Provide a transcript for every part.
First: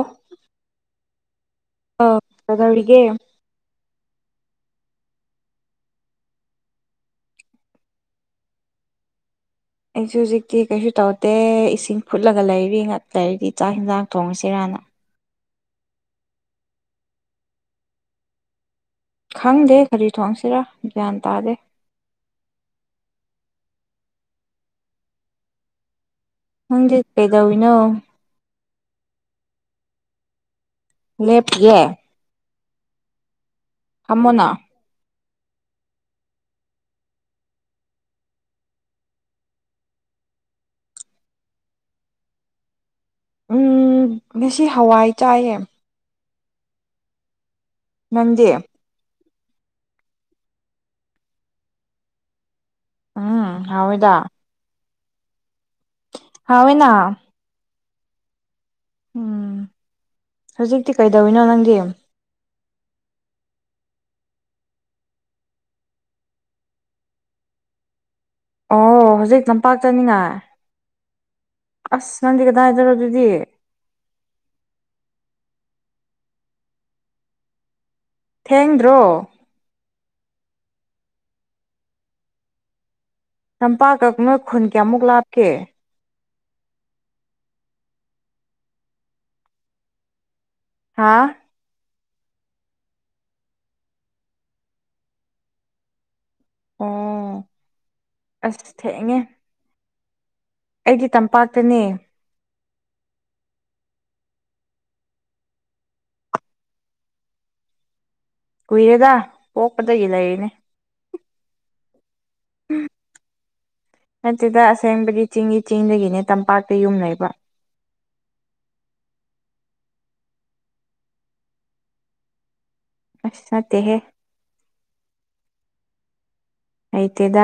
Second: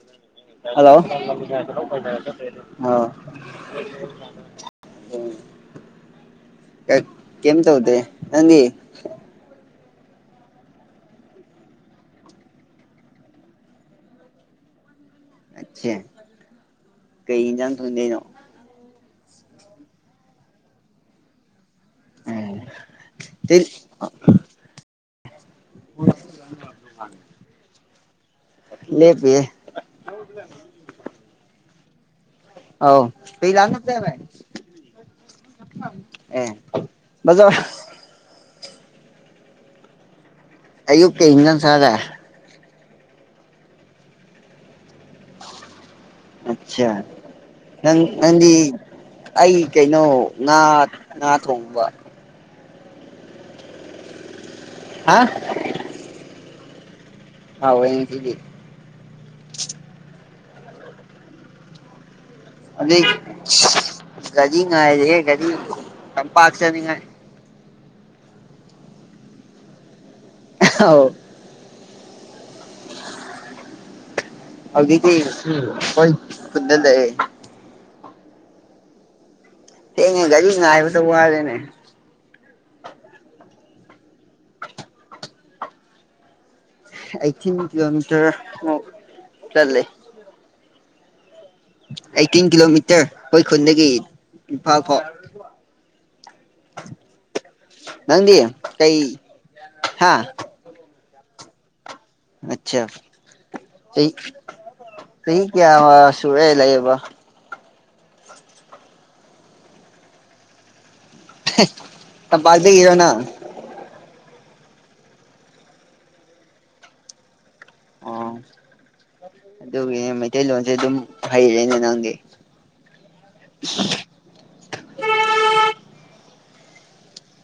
ꯑ ꯍꯜꯂꯣ ꯑꯧ ꯀꯩꯗꯧꯔꯤꯒꯦ ꯑꯝ ꯀꯦꯝ ꯇꯧꯗꯦ ꯅꯪꯗꯤ ꯑꯩꯁꯨ ꯍꯧꯖꯤꯛꯇꯤ ꯀꯩꯁꯨ ꯇꯧꯗꯦ ꯏꯁꯤꯡ ꯐꯨꯠꯂꯒ ꯂꯩꯔꯤ ꯉꯥꯛ ꯂꯩꯔꯗꯤ ꯆꯥꯛ ꯌꯦꯟꯖꯥꯡ ꯊꯣꯡꯉꯁꯤꯔꯥꯅ꯫ ꯑꯆꯦ ꯀꯩ ꯏꯟꯖꯥꯡ ꯊꯣꯡꯗꯣꯏꯅꯣ꯫ ꯈꯪꯗꯦ ꯀꯔꯤ ꯊꯣꯡꯁꯤꯔꯥ ꯒ꯭ꯌꯥꯟ ꯇꯥꯗꯦ꯫ ꯑꯣ꯫ [inaudible] ꯅꯪꯗꯤ ꯀꯩꯗꯧꯔꯤꯅꯣ꯫ ꯂꯦꯞꯄꯤꯌꯦ꯫ [inaudible] ꯂꯦꯞꯄꯤ ꯌꯦ꯫ ꯑꯧ꯫ [inaudible] ꯐꯝꯃꯣꯅ ꯑꯦ ꯕꯖꯔ꯫ ꯑꯌꯨꯛꯀꯤ ꯀꯩ ꯏꯟꯖꯥꯡ ꯆꯥꯔ ꯂꯥꯛꯑꯦ꯫ ꯎꯝ ꯉꯁꯤ ꯍꯋꯥꯏ ꯆꯥꯏꯌꯦ꯫ ꯑꯆꯥ ꯅꯪ ꯅꯪꯗꯤ꯫ ꯑꯩ ꯀꯩꯅꯣ ꯉꯥ ꯉꯥ ꯊꯣꯡꯕ꯫ ꯎꯝ ꯍꯥꯎꯋꯤꯏꯗ꯫ ꯍꯥ꯫ ꯍꯥꯎꯋꯦꯅ꯫ ꯍꯥꯎꯋꯦ ꯉꯁꯤꯗꯤ꯫ ꯎꯝ ꯍꯧꯖꯤꯛꯇꯤ ꯀꯩꯗꯧꯔꯤꯅꯣ ꯅꯪꯗꯤ꯫ ꯍꯧꯖꯤꯛ ꯒꯥꯔꯤ ꯉꯥꯏꯔꯤꯌꯦ ꯇꯝꯄꯥꯛ ꯆꯠꯅꯤꯡ ꯉꯥꯏ꯫ ꯑꯣ ꯍꯧꯖꯤꯛ ꯂꯝꯄꯥꯛ ꯆꯠꯅꯤꯡ ꯉꯥꯏ꯫ ꯑꯧ꯫ ꯑꯁ ꯅꯪꯗꯤ ꯀꯗꯥꯏꯗꯔ ꯑꯗꯨꯗꯤ꯫ ꯍꯧꯖꯤꯛꯇꯤ ꯑꯈꯣꯏ ꯈꯨꯟꯗ ꯂꯩꯌꯦ꯫ ꯊꯦꯡꯗ꯭ꯔꯣ꯫ ꯊꯦꯡꯉꯦ ꯒꯥꯔꯤ ꯉꯥꯏꯕꯗ ꯋꯥꯔꯦꯅꯦ꯫ ꯂꯝꯄꯥꯛꯀ ꯅꯣꯏ ꯈꯨꯟ ꯀꯌꯥꯃꯨꯛ ꯂꯥꯞꯀꯦ꯫ ꯑꯩꯠꯇꯤꯟ ꯀꯤꯂꯣꯃꯤꯇꯔ ꯃꯨꯛ ꯆꯠꯂꯦ꯫ ꯍꯥꯥ꯫ ꯑꯩꯠꯇꯤꯟ ꯀꯤꯂꯣꯃꯤꯇꯔ ꯑꯩꯈꯣꯏꯈꯨꯜꯗꯒꯤ ꯏꯝꯐꯥꯜ ꯐꯥꯎ꯫ ꯑꯣ ꯅꯪꯗꯤ ꯑꯁ ꯀꯩ ꯊꯦꯡꯉꯦ ꯍꯥꯥ꯫ ꯑꯩꯗꯤ ꯇꯝꯄꯥꯛꯇꯅꯦ꯫ ꯑꯆꯥ ꯆꯍꯤ ꯆꯍꯤ ꯀꯌꯥ ꯁꯨꯔꯦꯕ ꯂꯩꯕ꯫ ꯀꯨꯏꯔꯦꯗ ꯄꯣꯛꯄꯗꯒꯤ ꯂꯩꯔꯤꯅꯦ [unintelligible] ꯇꯝꯇꯥꯛꯇꯒꯤꯔꫭ ꯅꯪ ꯅꯠꯇꯗ ꯑꯁꯦꯡꯕꯗꯤ ꯆꯤꯡꯒꯤ ꯆꯤꯡꯗꯒꯤꯅꯦ ꯇꯝꯄꯥꯛꯇ ꯌꯨꯝ ꯂꯩꯕ ꯑꯣ ꯑꯗꯨꯒꯤꯅꯦ ꯃꯩꯇꯩꯂꯣꯟꯁꯦ ꯑꯗꯨꯝ ꯍꯩꯔꯦꯅꯦ ꯅꯪꯗꯤ ꯑꯁ ꯅꯠꯇꯦꯍꯦ ꯍꯩꯇꯦꯗ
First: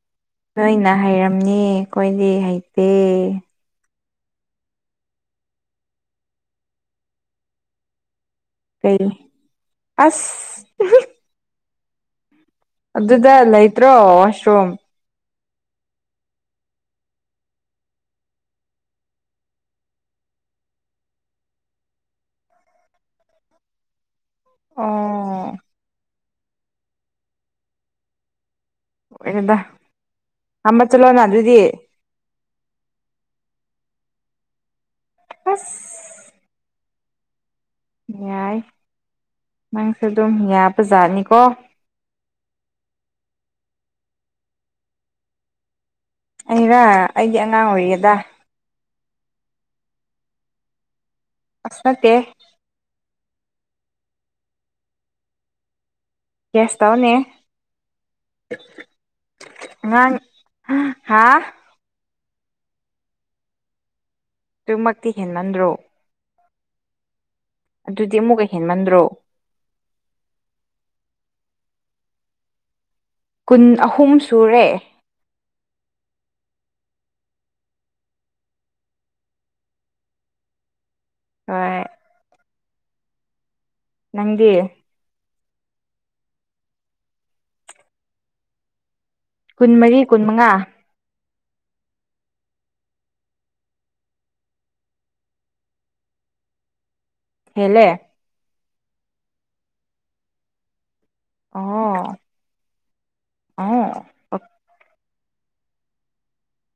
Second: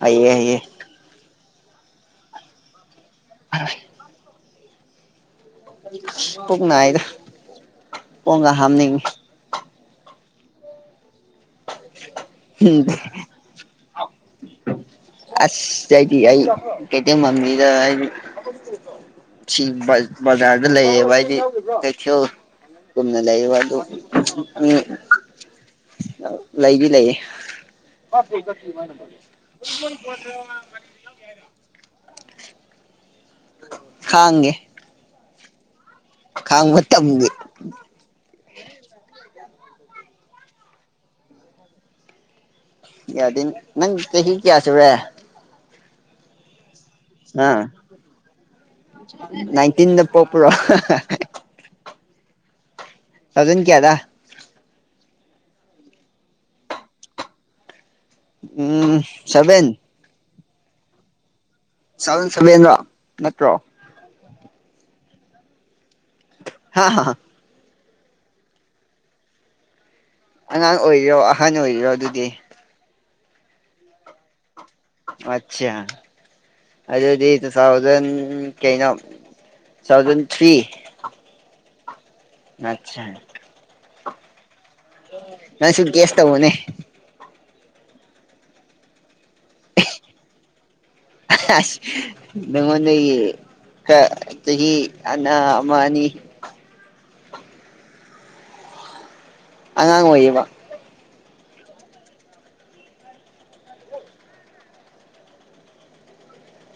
ꯍꯩꯌꯦ ꯍꯩ ꯅꯣꯏꯅ ꯍꯩꯔꯝꯅꯤ ꯑꯩꯈꯣꯏꯗꯤ ꯍꯩꯇꯦ [unintelligible] ꯄꯨꯛ ꯅꯥꯏꯗ [unintelligible] ꯀꯩ ꯑꯁ [unintelligible] ꯑꯗꯨꯗ ꯂꯩꯇ꯭ꯔꯣ ꯋꯥꯔꯁ ꯔꯨꯝ꯫ ꯑꯁ ꯑꯩꯗꯤ ꯑꯩ ꯀꯩꯇꯦꯡ ꯃꯃꯤꯗ ꯍꯥꯏꯗꯤ꯫ ꯁꯤ ꯕꯖꯥꯔꯗ ꯂꯩꯌꯦꯕ ꯍꯥꯏꯗꯤ ꯀꯩꯊꯦꯜ꯫ ꯆꯨꯝꯅ ꯂꯩꯌꯦꯕ ꯑꯗꯨ ꯎꯝ꯫ ꯑꯣ ꯂꯩꯗꯤ ꯂꯩꯌꯦ꯫ [inaudible] ꯑꯣꯏꯔꯦꯗ ꯊꯝꯕ ꯆꯠꯂꯣꯅ ꯑꯗꯨꯗꯤ ꯈꯪꯒꯦ꯫ ꯑꯁ꯫ ꯈꯥꯡꯕ ꯇꯝꯒꯦ꯫ ꯌꯥꯏ ꯅꯪꯁꯨ ꯑꯗꯨꯝ ꯌꯥꯕ ꯖꯥꯠꯅꯤꯀꯣ꯫ ꯌꯥꯗꯦ ꯅꯪ ꯆꯍꯤ ꯀꯦꯌꯥꯁꯨꯔꯦ꯫ ꯑꯩꯔ ꯑꯩꯗꯤ ꯑꯉꯥꯡ ꯑꯥ ꯑꯣꯏꯔꯤꯗ ꯅꯥꯏꯟꯇꯤꯟꯗ ꯄꫭꯛꯄꯔꯣ ꯑꯁ ꯅꯠꯇꯦ ꯊꯥꯖꯟ ꯀꯌꯥꯗ ꯒꯦꯁ ꯇꯥꯎꯅꯦ ꯎꯝ ꯁꯕꯦꯟ ꯉꯥꯡ ꯍꯥꯥ ꯇꯨꯊꯥꯎꯖꯟ ꯁꯕꯦꯟ꯭ꯔꯣ ꯅꯠꯇ꯭ꯔꯣ ꯑꯗꯨꯃꯛꯇꯤ ꯍꯦꯟꯃꯟꯗ꯭ꯔꯣ ꯍꯥ ꯑꯗꯨꯗꯤ ꯑꯃꯨꯛꯀ ꯍꯦꯟꯃꯟꯗ꯭ꯔꯣ ꯑꯉꯥꯡ ꯑꯣꯏꯔꯤꯔꯣ ꯑꯍꯟ ꯑꯣꯏꯔꯤꯔꯣ ꯑꯗꯨꯗꯤ ꯀꯨꯟ ꯑꯍꯨꯝ ꯁꯨꯔꯦ ꯑꯆꯥ ꯑꯗꯨꯗꯤ ꯇꯨ ꯊꯥꯎꯖꯟ ꯀꯩꯅꯣ ꯇꯨ ꯊꯥꯎꯖꯟ ꯊ꯭ꯔꯤ ꯍꫭꯏ ꯑꯆꯥ ꯅꯪꯗꯤ ꯅꯪꯁꯨ ꯒꯦꯁ ꯇꯧꯋꫭꯅꯦ ꯀꯨꯟꯃꯔꯤ ꯀꯨꯟꯃꯉꯥ [unintelligible] ꯅꯪꯉꫭꯟꯗꯒꯤ ꯈꯔ ꯆꯍꯤ ꯑꯅ ꯑꯃ ꯑꯅꯤ ꯍꯦꯂꯦ ꯑꯉꯥꯡ ꯑꯣꯏꯌꯦꯕ ꯑꯣ ꯑ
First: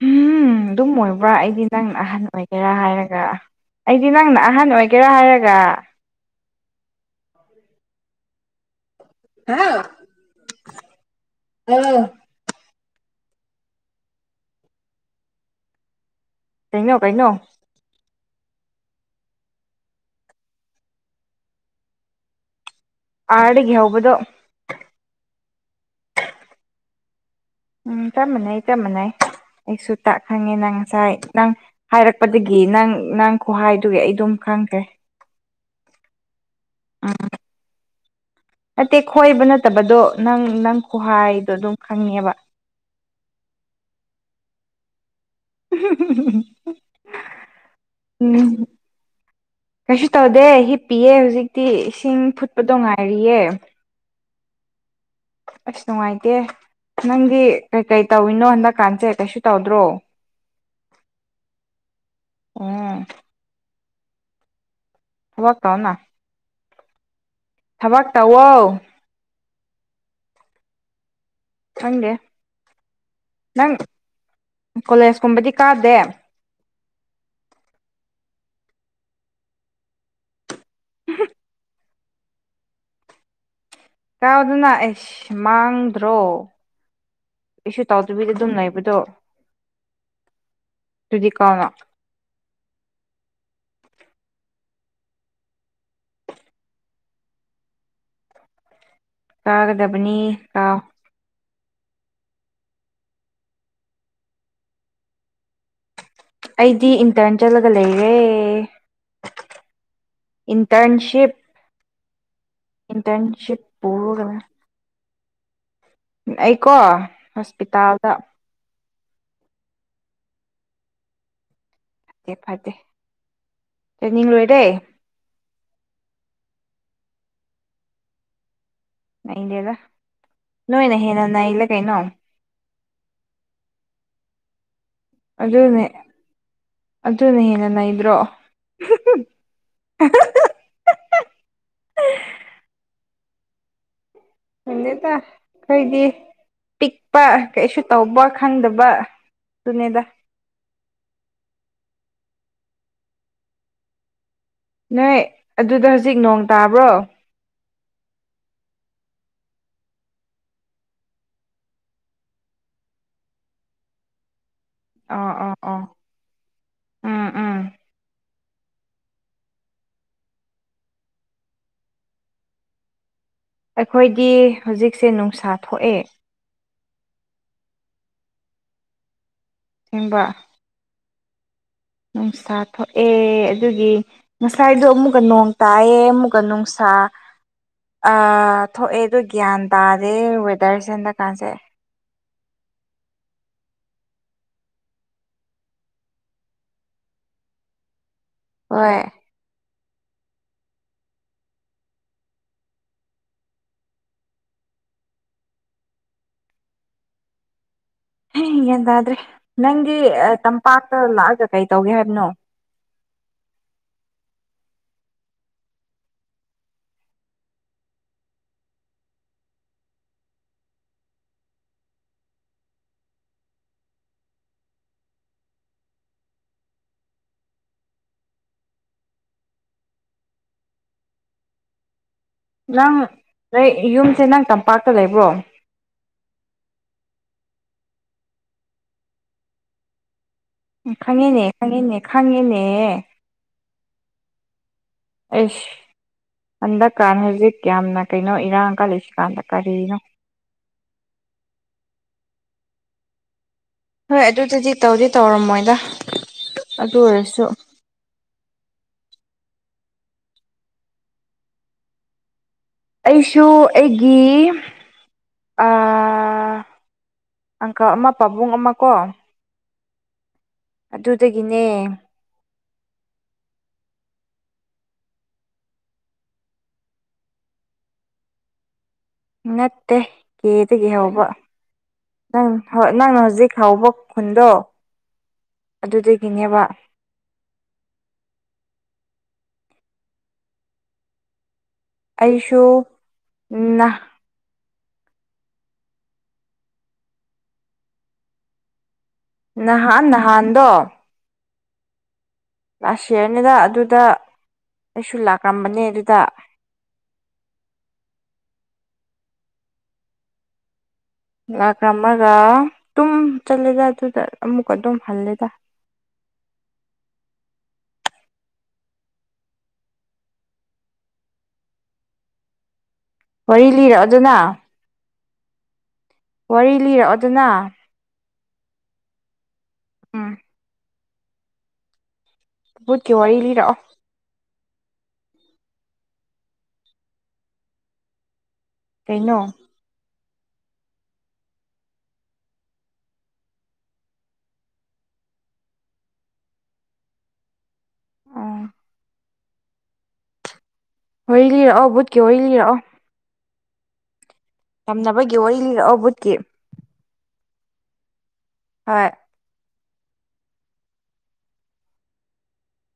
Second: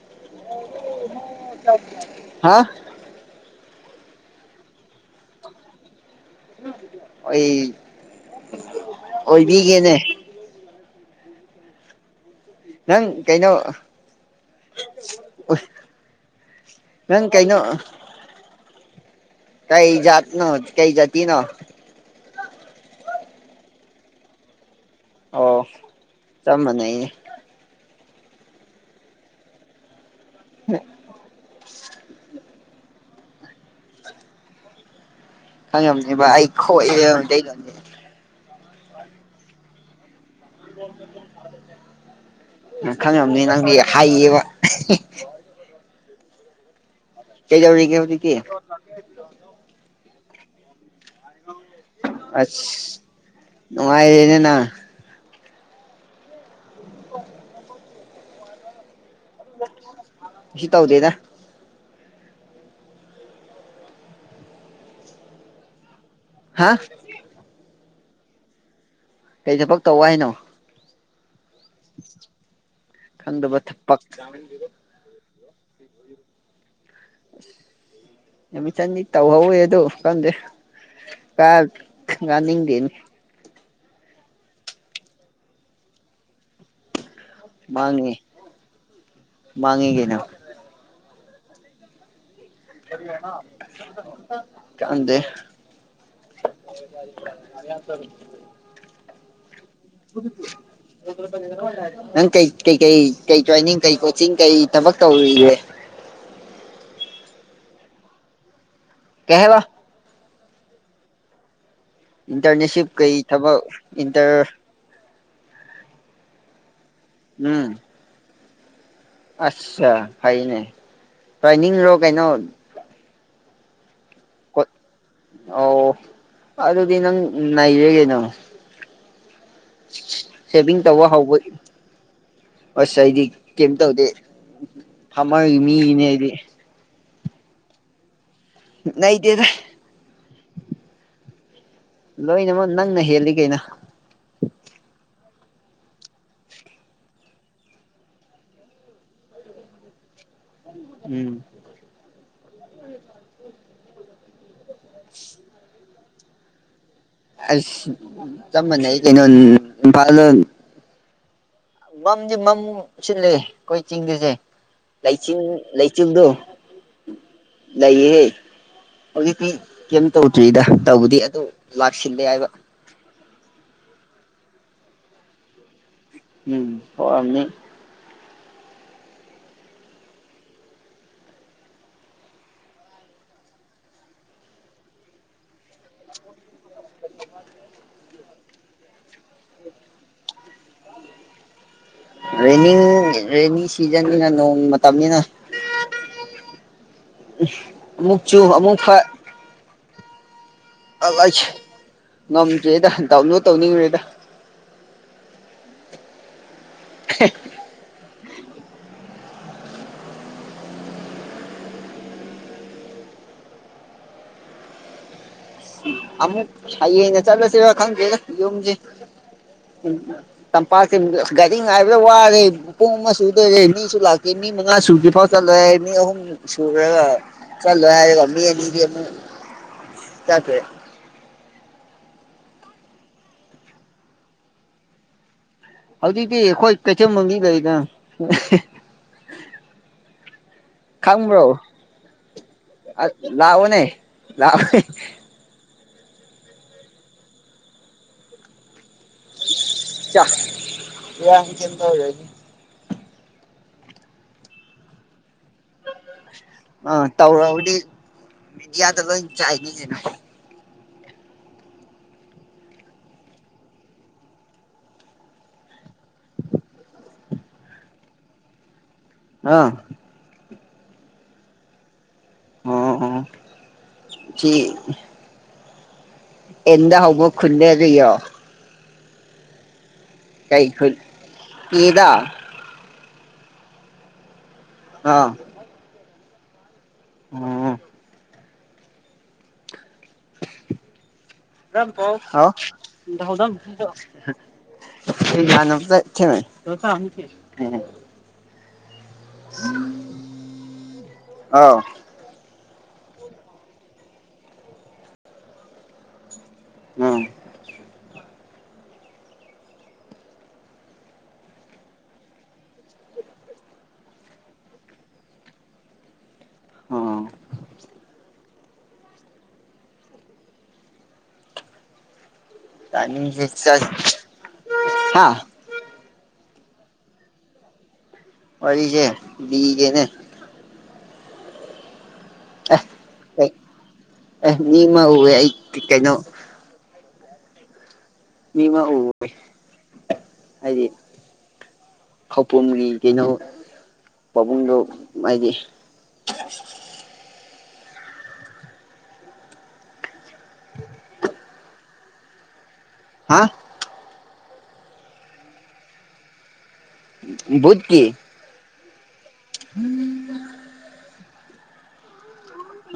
ꯎꯝ ꯑꯗꯨꯝ ꯑꯣꯏꯕ꯭ꯔꯥ ꯑꯩꯗꯤ ꯅꯪ ꯑꯍꯟ ꯍꯥ ꯑꯣꯏꯒꯦꯔꯥ ꯍꯥꯏꯔꯒ ꯑꯩꯗꯤ ꯅꯪꯅ ꯑꯍꯟ ꯑꯣꯏꯒꯦꯔꯥ ꯍꯥꯏꯔꯒ ꯑꯩ ꯍꯥꯎ ꯑꯣꯏꯕꯤꯒꯦꯅꯦ ꯑꯧ ꯅꯪ ꯀꯩꯅꯣ ꯅꯪ ꯀꯩꯅꯣ ꯀꯩ ꯖꯥꯠ ꯅꯣ ꯀꯩ ꯖꯥꯇꯤ ꯅꯣ ꯑꯥꯔꯗꯒꯤ ꯍꯧꯕꯗꯣ ꯑꯣ ꯆꯞ ꯃꯅꯩꯌꯦ ꯎꯝ ꯆꯞ ꯃꯥꯟꯅꯩ ꯆꯞ ꯃꯥꯟꯅꯩ ꯑꯩꯁꯨ ꯇꯥꯛ ꯈꯪꯉꯦ ꯅꯪ ꯉꯁꯥꯏ ꯅꯪ ꯍꯥꯏꯔꯛꯄꯗꯒꯤ ꯅꯪ ꯅꯪ ꯈꯨꯍꯥꯏꯗꯨꯒꯤ ꯑꯩ ꯗꯨꯝ ꯈꯪꯈ꯭ꯔꯦ ꯈꯪꯉꯝꯅꯦꯕꯥ ꯑꯩ [unintelligible] ꯅꯠꯇꯦ ꯈꯣꯏꯕ ꯅꯠꯇꯕꯗꯣ ꯅꯪ ꯅꯪ ꯈꯣꯍꯥꯏꯗꯣ ꯑꯗꯨꯝ ꯈꯪꯉꯦꯕ ꯈꯪꯉꯕꯅꯤ ꯅꯪꯗꯤ ꯍꯥꯏꯌꯦꯕ [unintelligible] ꯀꯩꯗꯧꯔꯤꯒꯦ ꯍꯧꯖꯤꯛꯇꯤ ꯎꯝ ꯀꯩꯁꯨ ꯇꯧꯗꯦ ꯍꯤꯞꯄꯤꯌꯦ ꯍꯧꯖꯤꯛꯇꯤ ꯏꯁꯤꯡ ꯐꯨꯠꯄꯗꯣ ꯉꯥꯏꯔꯤꯌꯦ ꯅꯨꯡꯉꯥꯏꯔꯦꯅꯦꯅꯪ ꯑꯁ ꯅꯨꯡꯉꯥꯏꯇꯦ ꯅꯪꯗꯤ ꯀꯩ ꯀꯩ ꯇꯧꯔꯤꯅꯣ ꯍꯟꯗꯛꯀꯥꯟꯁꯦ ꯀꯩꯁꯨ ꯇꯧꯗ꯭ꯔꯣ ꯀꯩꯁꯨ ꯇꯧꯗꯦꯗ ꯎꯝ ꯊꯕꯛ ꯇꯧꯅ ꯍꯥ ꯊꯕꯛ ꯇꯧꯋꯣ ꯀꯩ ꯊꯕꯛ ꯇꯧ ꯍꯥꯏꯅꯣ ꯈꯪꯗꯦ ꯍꯥꯏꯅꯣꯈꯪꯗꯕ ꯅꯪ ꯊꯕꯛ ꯀꯣꯂꯦꯖꯀꯨꯝꯕꯗꯤ ꯀꯥꯗꯦ ꯑꯦꯃꯤꯆꯟꯗꯤ ꯇꯧꯍꯧꯋꯦ ꯑꯗꯨ ꯈꯪꯗꯦ ꯀ ꯉꯥꯅꯤꯡꯗꯦꯅꯦ ꯀꯥꯎꯗꯅ ꯑꯩꯁ ꯃꯥꯡꯗ꯭ꯔꯣ ꯀꯩꯁꯨ ꯃꯥꯡꯉꯦ ꯇꯥꯎꯗꯕꯤꯗ ꯗꯨꯝ ꯂꯩꯕꯗꯣ ꯃꯥꯡꯉꯦ ꯀꯩꯅꯣ ꯗꯨꯗꯤ ꯀꯅ ꯈꯪꯗꯦ [unintelligible] ꯇꯥꯒꯗꯕꯅꯤ ꯇꯥꯎ ꯅꯪ ꯀꯩ ꯀꯩꯀꯩ ꯀꯩ ꯇ꯭ꯔꯦꯟꯅꯤꯡ ꯀꯩ ꯀꯣꯆꯤꯡ ꯀꯩ ꯊꯕꯛ ꯇꯧꯔꯤꯒꯦ ꯑꯩꯗꯤ ꯏꯟꯇꯔꯟ ꯆꯠꯂꯒ ꯂꯩꯔꯦ ꯀꯩ ꯍꯥꯏꯕ ꯏꯟꯇꯔꯟꯁꯤꯞ ꯏꯟꯇꯔꯅꯦꯁꯤꯞ ꯀꯩ ꯏꯟꯇꯔꯟꯁꯤꯞ ꯊꯕꯛ ꯄꯨꯔꯒꯅ ꯏꯟꯇꯔ ꯑꯩꯀꯣ ꯍꯣꯁꯄꯤꯇꯥꯜꯗ ꯑꯁꯆꯥ ꯐꯩꯅꯦ ꯄꯥꯏꯅꯤꯡ ꯔꯣꯛ ꯇ꯭ꯔꯦꯅꯤꯡ ꯂꯣꯏꯔꯦ ꯑꯧ ꯑꯗꯨꯗꯤ ꯅꯪ ꯅꯩꯔꯦ ꯀꯩꯅꯣ ꯅꯩꯗꯦꯗ ꯁꯦꯚꯤꯡ ꯅꯣꯏꯅ ꯇꯧꯕ ꯍꯦꯟꯅ ꯍꯧꯕ ꯅꯩꯂꯦ ꯀꯩꯅꯣ ꯑꯁ ꯑꯩꯗꯤ ꯀꯩꯝ ꯇꯧꯗꯦ ꯐꯥꯃꯔꯒꯤ ꯑꯗꯨꯅꯦ ꯃꯤꯒꯤꯅꯦ ꯑꯩꯗꯤ ꯑꯗꯨꯅ ꯍꯦꯟꯅ ꯅꯩꯗ꯭ꯔꯣ ꯅꯩꯗꯦꯗ [unintelligible] ꯂꯣꯏꯅꯃꯛ ꯅꯪꯅ ꯍꯦꯜꯂꯤ ꯀꯩꯅꯣ ꯍꯦꯟꯗꯦꯗ ꯈꯣꯏꯗꯤ ꯄꯤꯛꯄ ꯀꯩꯁꯨ ꯇꯧꯕ ꯈꯪꯗꯕ ꯑꯗꯨꯅꯦꯗ ꯎꯝ ꯅꯣꯏ ꯑꯗꯨꯗ ꯍꯧꯖꯤꯛ ꯅꯣꯡ ꯇꯥꯕ꯭ꯔꯣ ꯑꯩꯁ ꯆꯞ ꯃꯥꯟꯅꯩ ꯀꯩꯅꯣ ꯏꯝꯐꯥꯜꯗ ꯃꯝꯗꯤ ꯃꯝ ꯁꯤꯜꯂꯦ ꯑꯩꯈꯣꯏ ꯆꯤꯡꯒꯤꯁꯦ ꯑꯣ ꯂꯩꯆꯤꯟ ꯑꯣ ꯑꯣ ꯂꯩꯆꯨꯞꯗꯣ ꯎꯝ ꯎꯝ ꯂꯩꯌꯦꯍꯦ꯫ ꯍꯧꯖꯤꯛꯇꯤ ꯀꯩꯝ ꯇꯧꯗ꯭ꯔꯤꯗ ꯇꯧꯕꯗꯤ ꯑꯗꯨ ꯂꯥꯛꯁꯤꯜꯂꯦ ꯍꯥꯏꯕ꯫ ꯑꯩꯈꯣꯏꯗꯤ ꯍꯧꯖꯤꯛꯁꯦ ꯅꯨꯡꯁꯥ ꯊꯣꯛꯑꯦ꯫ ꯎꯝ ꯍꫭꯔꯝꯅꯤ꯫ [unintelligible] ꯅꯨꯡꯁꯥ ꯊꯣꯛꯑꯦ ꯑꯗꯨꯒꯤ ꯉꯁꯥꯏꯗꯣ ꯑꯃꯨꯛꯀ ꯅꯣꯡ ꯇꯥꯌꯦ ꯃꯨꯛꯀ ꯅꯨꯡꯁꯥ ꯑ ꯊꯣꯛꯑꯦ ꯑꯗꯣ ꯒ꯭ꯌꯥꯟ ꯇꯥꯗꯦ ꯋꯦꯗꯔꯁꯦ ꯍꯟꯗꯛꯀꯥꯟꯁꯦ꯫ ꯔꯦꯅꯤꯡ ꯔꯦꯅꯤ ꯁꯤꯖꯟꯅꯤꯅ ꯅꯣꯡ ꯃꯇꯝꯅꯤꯅ ꯑꯃꯨꯛ ꯆꯨ ꯑꯃꯨꯛ ꯐ ꯍꯣꯏ [unintelligible] ꯉꯝꯗ꯭ꯔꯦꯗ ꯗꯥꯎꯟ ꯂꯣꯗ ꯇꯧꯅꯤꯡꯔꯦꯗ ꯍꯦ ꯍꯤ ꯒ꯭ꯥꯌꯟ ꯇꯥꯗ꯭ꯔꯦ ꯅꯪꯗꯤ ꯇꯝꯄꯥꯛꯇ ꯂꯥꯛꯑꯒ ꯀꯩ ꯇꯧꯒꯦ ꯍꯥꯏꯕꯅꯣ ꯑꯃꯨꯛ ꯍꯌꯦꯡꯅ ꯆꯠꯂꯁꯤꯔ ꯈꯪꯗꯦꯗ ꯌꯨꯝꯖꯤ ꯇꯝꯄꯥꯛ ꯇꯤꯃꯗ ꯒꯥꯔꯤ ꯉꯥꯏꯕꯗ ꯋꯥꯔꯦ ꯄꯨꯡ ꯑꯃ ꯁꯨꯗꯣꯏꯔꯦ ꯃꯤꯁꯨ ꯂꯥꯛꯇꯦ ꯃꯤ ꯃꯉꯥ ꯁꯨꯗ꯭ꯔꯤ ꯐꯥꯎ ꯆꯠꯂꯣꯏ ꯍꯥꯏ ꯃꯤ ꯑꯍꯨꯝ ꯁꯨꯈ꯭ꯔꯒ ꯆꯠꯂꯣꯏ ꯍꯥꯏꯒ ꯃꯤ ꯑꯅꯤꯗꯤ ꯑꯃꯨꯛ ꯆꯠꯈꯔ꯭ꯦ ꯅꯪ ꯌꯨꯝꯁꯦ ꯅꯪ ꯇꯝꯄꯥꯛꯇ ꯂꯩꯕ꯭ꯔꯣ ꯍꯧꯖꯤꯛꯇꯤ ꯈꯣꯏ ꯀꯩꯊꯦꯜ [unintelligible] ꯂꯩꯗꯅ ꯈꯪꯉꯦꯅꯦ ꯈꯥꯡꯕ꯭ꯔꯣ ꯈꯪꯉꯦꯅꯦ ꯈꯪꯉꯦꯅꯦ ꯑ ꯂꯥꯛꯑꯣꯅꯦ ꯂꯥꯛ꯫ [unintelligible] ꯑꯩꯁ ꯍꯟꯗꯛꯀꯥꯟ ꯍꯧꯖꯤꯛ ꯌꯥꯝꯅ ꯀꯩꯅꯣ ꯏꯔꯥꯡ ꯀꯜꯂꯤꯁꯤ ꯀꯥꯟꯗ ꯀꯔꯤꯅꯣ꯫ [inaudible] ꯍꯣꯏ ꯑꯗꯨꯗꯗꯤ ꯇꯧꯗꯤ ꯇꯧꯔꯝꯃꯣꯏꯗ ꯑꯗꯨ ꯑꯣꯏꯔꯁꯨ꯫ ꯃꯤꯗꯤꯌꯥꯗ ꯂꫭꯏꯅ ꯆꯥꯏꯅꯤ ꯀꯩꯅꫭ꯫ ꯑꯩꯁꯨ ꯑꯩꯒꯤ ꯑꯥ ꯑꯪꯀ ꯑꯃ ꯄꯥꯕꯨꯡ ꯑꯃ ꯀꯣ ꯑꯥ ꯑꯗꯨꯗꯒꯤꯅꯦ꯫ ꯑꯣ-ꯑꯣ ꯁꯤ ꯑꯦꯟꯗ ꯍꯧꯕꯣ ꯈꯨꯟꯗꯗꯤꯌꫭ ꯅꯠꯇꯦ ꯀꯩ ꯑꯦꯗꯒꯤ ꯈꯨꯟ ꯍꯧꯕ ꯏꯗ ꯅꯪ ꯍꯣꯏ ꯅꯪꯅ ꯍꯧꯖꯤꯛ ꯍꯥꯎꯕ ꯈꯨꯟꯗꯣ ꯑꯥ꯫ ꯑꯗꯨꯗꯒꯤꯅꯦꯕ꯫ ꯑꫭ꯫ ꯑꯩꯁꯨ ꯅꯍꯥꯟ [unintelligible] [unintelligible] ꯅꯍꯥꯟ ꯅꯍꯥꯟꯗꯣ ꯑꯥꯎ꯫ ꯂꯥꯁ ꯌꯦꯔꯅꯤꯗ ꯑꯗꯨꯗ ꯑꯩꯁꯨ ꯂꯥꯛꯔꯝꯕꯅꯦ ꯑꯗꯨꯗ꯫ ꯎꯝ꯫ ꯂꯥꯛ ꯔꯃꯔꯒ ꯑꯗꯨꯝ ꯆꯠꯂꯦꯗ ꯑꯗꯨꯗ ꯑꯃꯨꯛꯀ ꯑꯗꯨꯝ ꯍꯜꯂꯦꯗ꯫ ꯑꯣ꯫ ꯇꯥꯏꯃꯤꯡꯁꯦ ꯋꯥꯔꯤ ꯆꯥꯏ ꯂꯤꯔꯛꯑꯣꯗꯅ ꯍꯥ ꯋꯥꯔꯤ ꯂꯤꯔꯛꯑꯣꯗꯅ꯫ ꯋꯥꯔꯤꯁꯦ ꯂꯤꯒꯦꯅꯦ꯫ ꯎꯝ꯫ ꯚꯨꯠꯀꯤ ꯋꯥꯔꯤ ꯑꯦ ꯂꯤꯔꯛꯑꯣ ꯑꯦ ꯃꯤꯃ ꯎꯋꯦ ꯀ ꯀꯩꯅꯣ ꯃꯤꯃ ꯎꯋꯦ ꯀꯩꯅꯣ ꯍꯥꯏꯗꯤ ꯈꯧꯄꯨꯝꯒꯤ ꯀꯩꯅꯣ ꯄꯥꯕꯨꯡꯗꯣ ꯃꯥꯏꯗꯤ ꯑꫭ꯫ [inaudible] ꯋꯥꯔꯤ ꯂꯤꯔꯛꯑꯣ ꯕꯨꯠꯀꯤ ꯋꯥꯔꯤ ꯂꯤꯔꯛꯑꯣ꯫ ꯍꯥ ꯇꯝꯅꯕꯒꯤ ꯋꯥꯔꯤ ꯂꯤꯔꯛꯑꯣ ꯕꯨꯠꯀꯤ ꯕꯨꯠꯀꯤ ꯍꯣꯏ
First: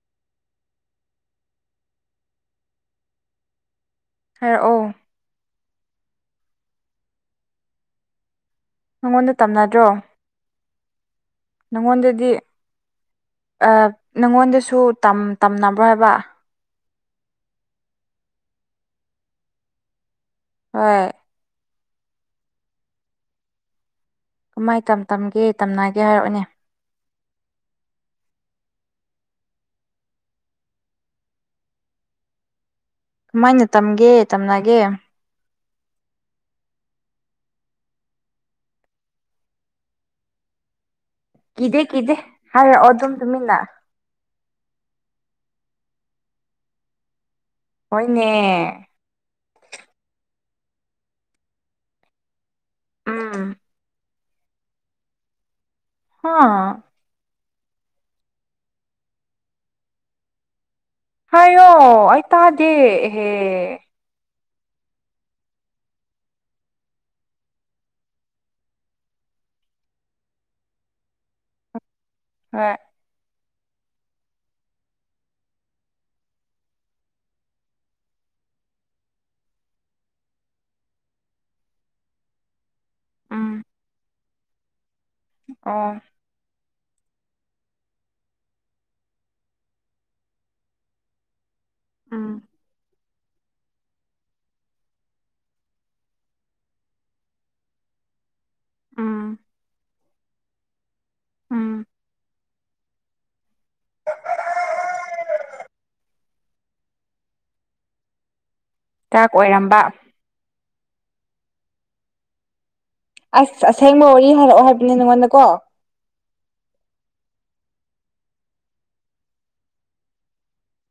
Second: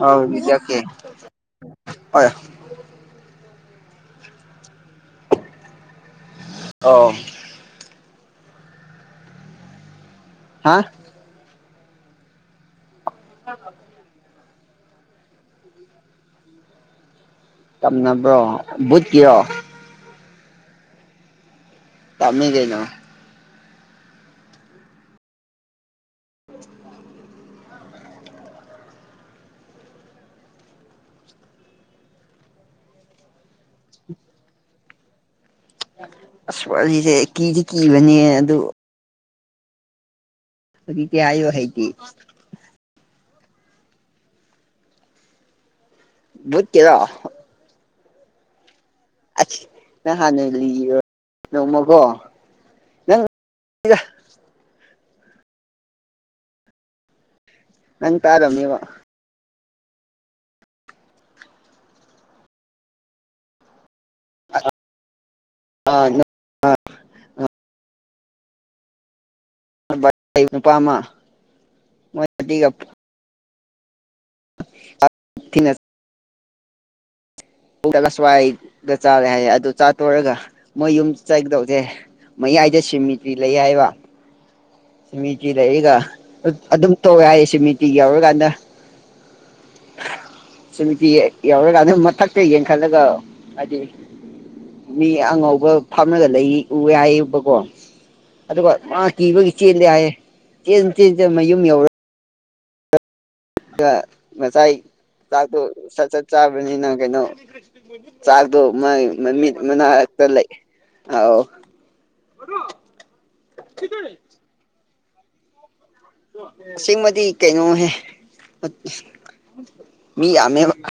ꯑꯧ [unintelligible] ꯍꯣꯏ ꯍꯥꯏꯔꯛꯑꯣ ꯑꯣ꯫ ꯅꯪꯉꯣꯟꯗ ꯇꯝꯅꯗ꯭ꯔꯣ꯫ ꯍꯥ꯫ ꯅꯪꯉꯣꯟꯗꯗꯤ ꯑ ꯅꯪꯉꯣꯟꯗꯁꯨ ꯇꯝ ꯇꯝꯅꯕ꯭ꯔꯣ ꯍꯥꯏꯕ꯫ ꯇꯝꯅꯕ꯭ꯔꯣ ꯕꯨꯨꯠꯀꯤꯔꯣ꯫ ꯍꯣꯏ꯫ ꯇꯝꯃꯤ ꯀꯩꯅꯣ ꯀꯃꯥꯏ ꯇ ꯇꯝꯒꯦ ꯇꯝꯅꯏꯒꯦ ꯍꯥꯏꯔꯛꯑꯣꯅꯦ ꯀꯃꯥꯏꯅ ꯇꯝꯒꯦ ꯇꯝꯅꯒꯦ ꯑꯁ ꯋꯥꯔꯤꯖꯦ ꯀꯤꯗꯤ ꯀꯤꯕꯅꯦ ꯑꯗꯨ [unintelligible] ꯀꯤꯗꯦ ꯀꯤꯗꯦ ꯍꯥꯏꯔꯛꯑꯣ ꯑꯗꯨꯝ ꯇꯨꯃꯤꯟꯅ ꯚꯨꯠꯀꯤꯔ ꯍꯣꯏꯅꯦ ꯅꯪ ꯍꯥꯟꯅ ꯂꯤꯔꯣ ꯅꯣꯡꯃꯀꯣ ꯅꯪ ꯎꯝ ꯍꯥꯥ ꯅꯪ ꯇꯥꯔꯝꯅꯤꯕ ꯍꯥꯏꯌꯣ ꯑꯩ ꯇꯥꯗꯦ ꯍꯦ [unintelligible] [unintelligible] ꯅꯨꯄꯥꯃ ꯃꯣꯏ ꯍꯣꯏ [unintelligible] [unintelligible] ꯊꯤꯅ ꯁꯋꯥꯏꯗ ꯆꯥꯔꯦ ꯍꯥꯏꯌꯦ ꯑꯗꯨ ꯆꯥ ꯇꯣꯔꯒ ꯃꯣꯏ ꯌꯨꯝ ꯆꯥꯠꯀꯗꯧꯅꯦ ꯃꯌꯥꯏꯗ ꯁꯤꯃꯤꯇ꯭ꯔꯤ ꯂꯩ ꯎꯝ ꯍꯥꯏꯕ ꯁꯤꯃꯤꯇꯔꯤ ꯑꯣ ꯂꯩꯏꯒ ꯑꯗꯨꯝ ꯇꯧꯋꯦ ꯍꯥꯏꯌꯦ ꯁꯤꯃꯤꯇꯔꯤ ꯌꯧꯔꯀꯥꯟꯗ ꯁꯨꯃꯤꯇꯔꯤ ꯌꯧꯔꯒ ꯃꯊꯛꯇ ꯎꯝ ꯌꯦꯡꯈꯠꯂꯒ ꯍꯥꯏꯗꯤ ꯃꯤ ꯑꯉꯧꯕ ꯐꯝꯂ ꯂꯩ ꯎꯏ ꯍꯥꯏꯌꯦꯕꯀꯣ ꯑꯗꯨꯒ ꯃꯥ ꯎꯝ ꯀꯤꯕꯒꯤ ꯆꯦꯜꯂꯤ ꯍꯥꯏꯌꯦ ꯆꯦꯟ ꯆꯦꯟ ꯃꯌꯨꯝ ꯎꯝ ꯌꯧꯔ ꯑꯗꯨꯒ ꯉꯁꯥꯏ ꯆꯥꯛꯇꯣ ꯁꯠ ꯁꯠ ꯆꯥꯕꯅꯤꯅ ꯀꯩꯅꯣ ꯆꯥꯛꯇꯣ ꯃꯥꯒꯤ ꯗꯥꯛ ꯃꯃꯤꯠ ꯑꯣꯏꯔꯝꯕ ꯃꯅꯥ [unintelligible] ꯑꯁ ꯑꯁꯦꯡꯕ ꯋꯥꯔꯤ ꯍꯥꯏꯔꯛꯑꯣ ꯍꯥꯏꯕꯅꯦ ꯅꯉꯣꯟꯗ ꯀꯣ ꯑꯁꯦꯡꯕꯗꯤ ꯀꯩꯅꯣꯍꯦ ꯃꯤ ꯌꯥꯝꯃꯦꯕ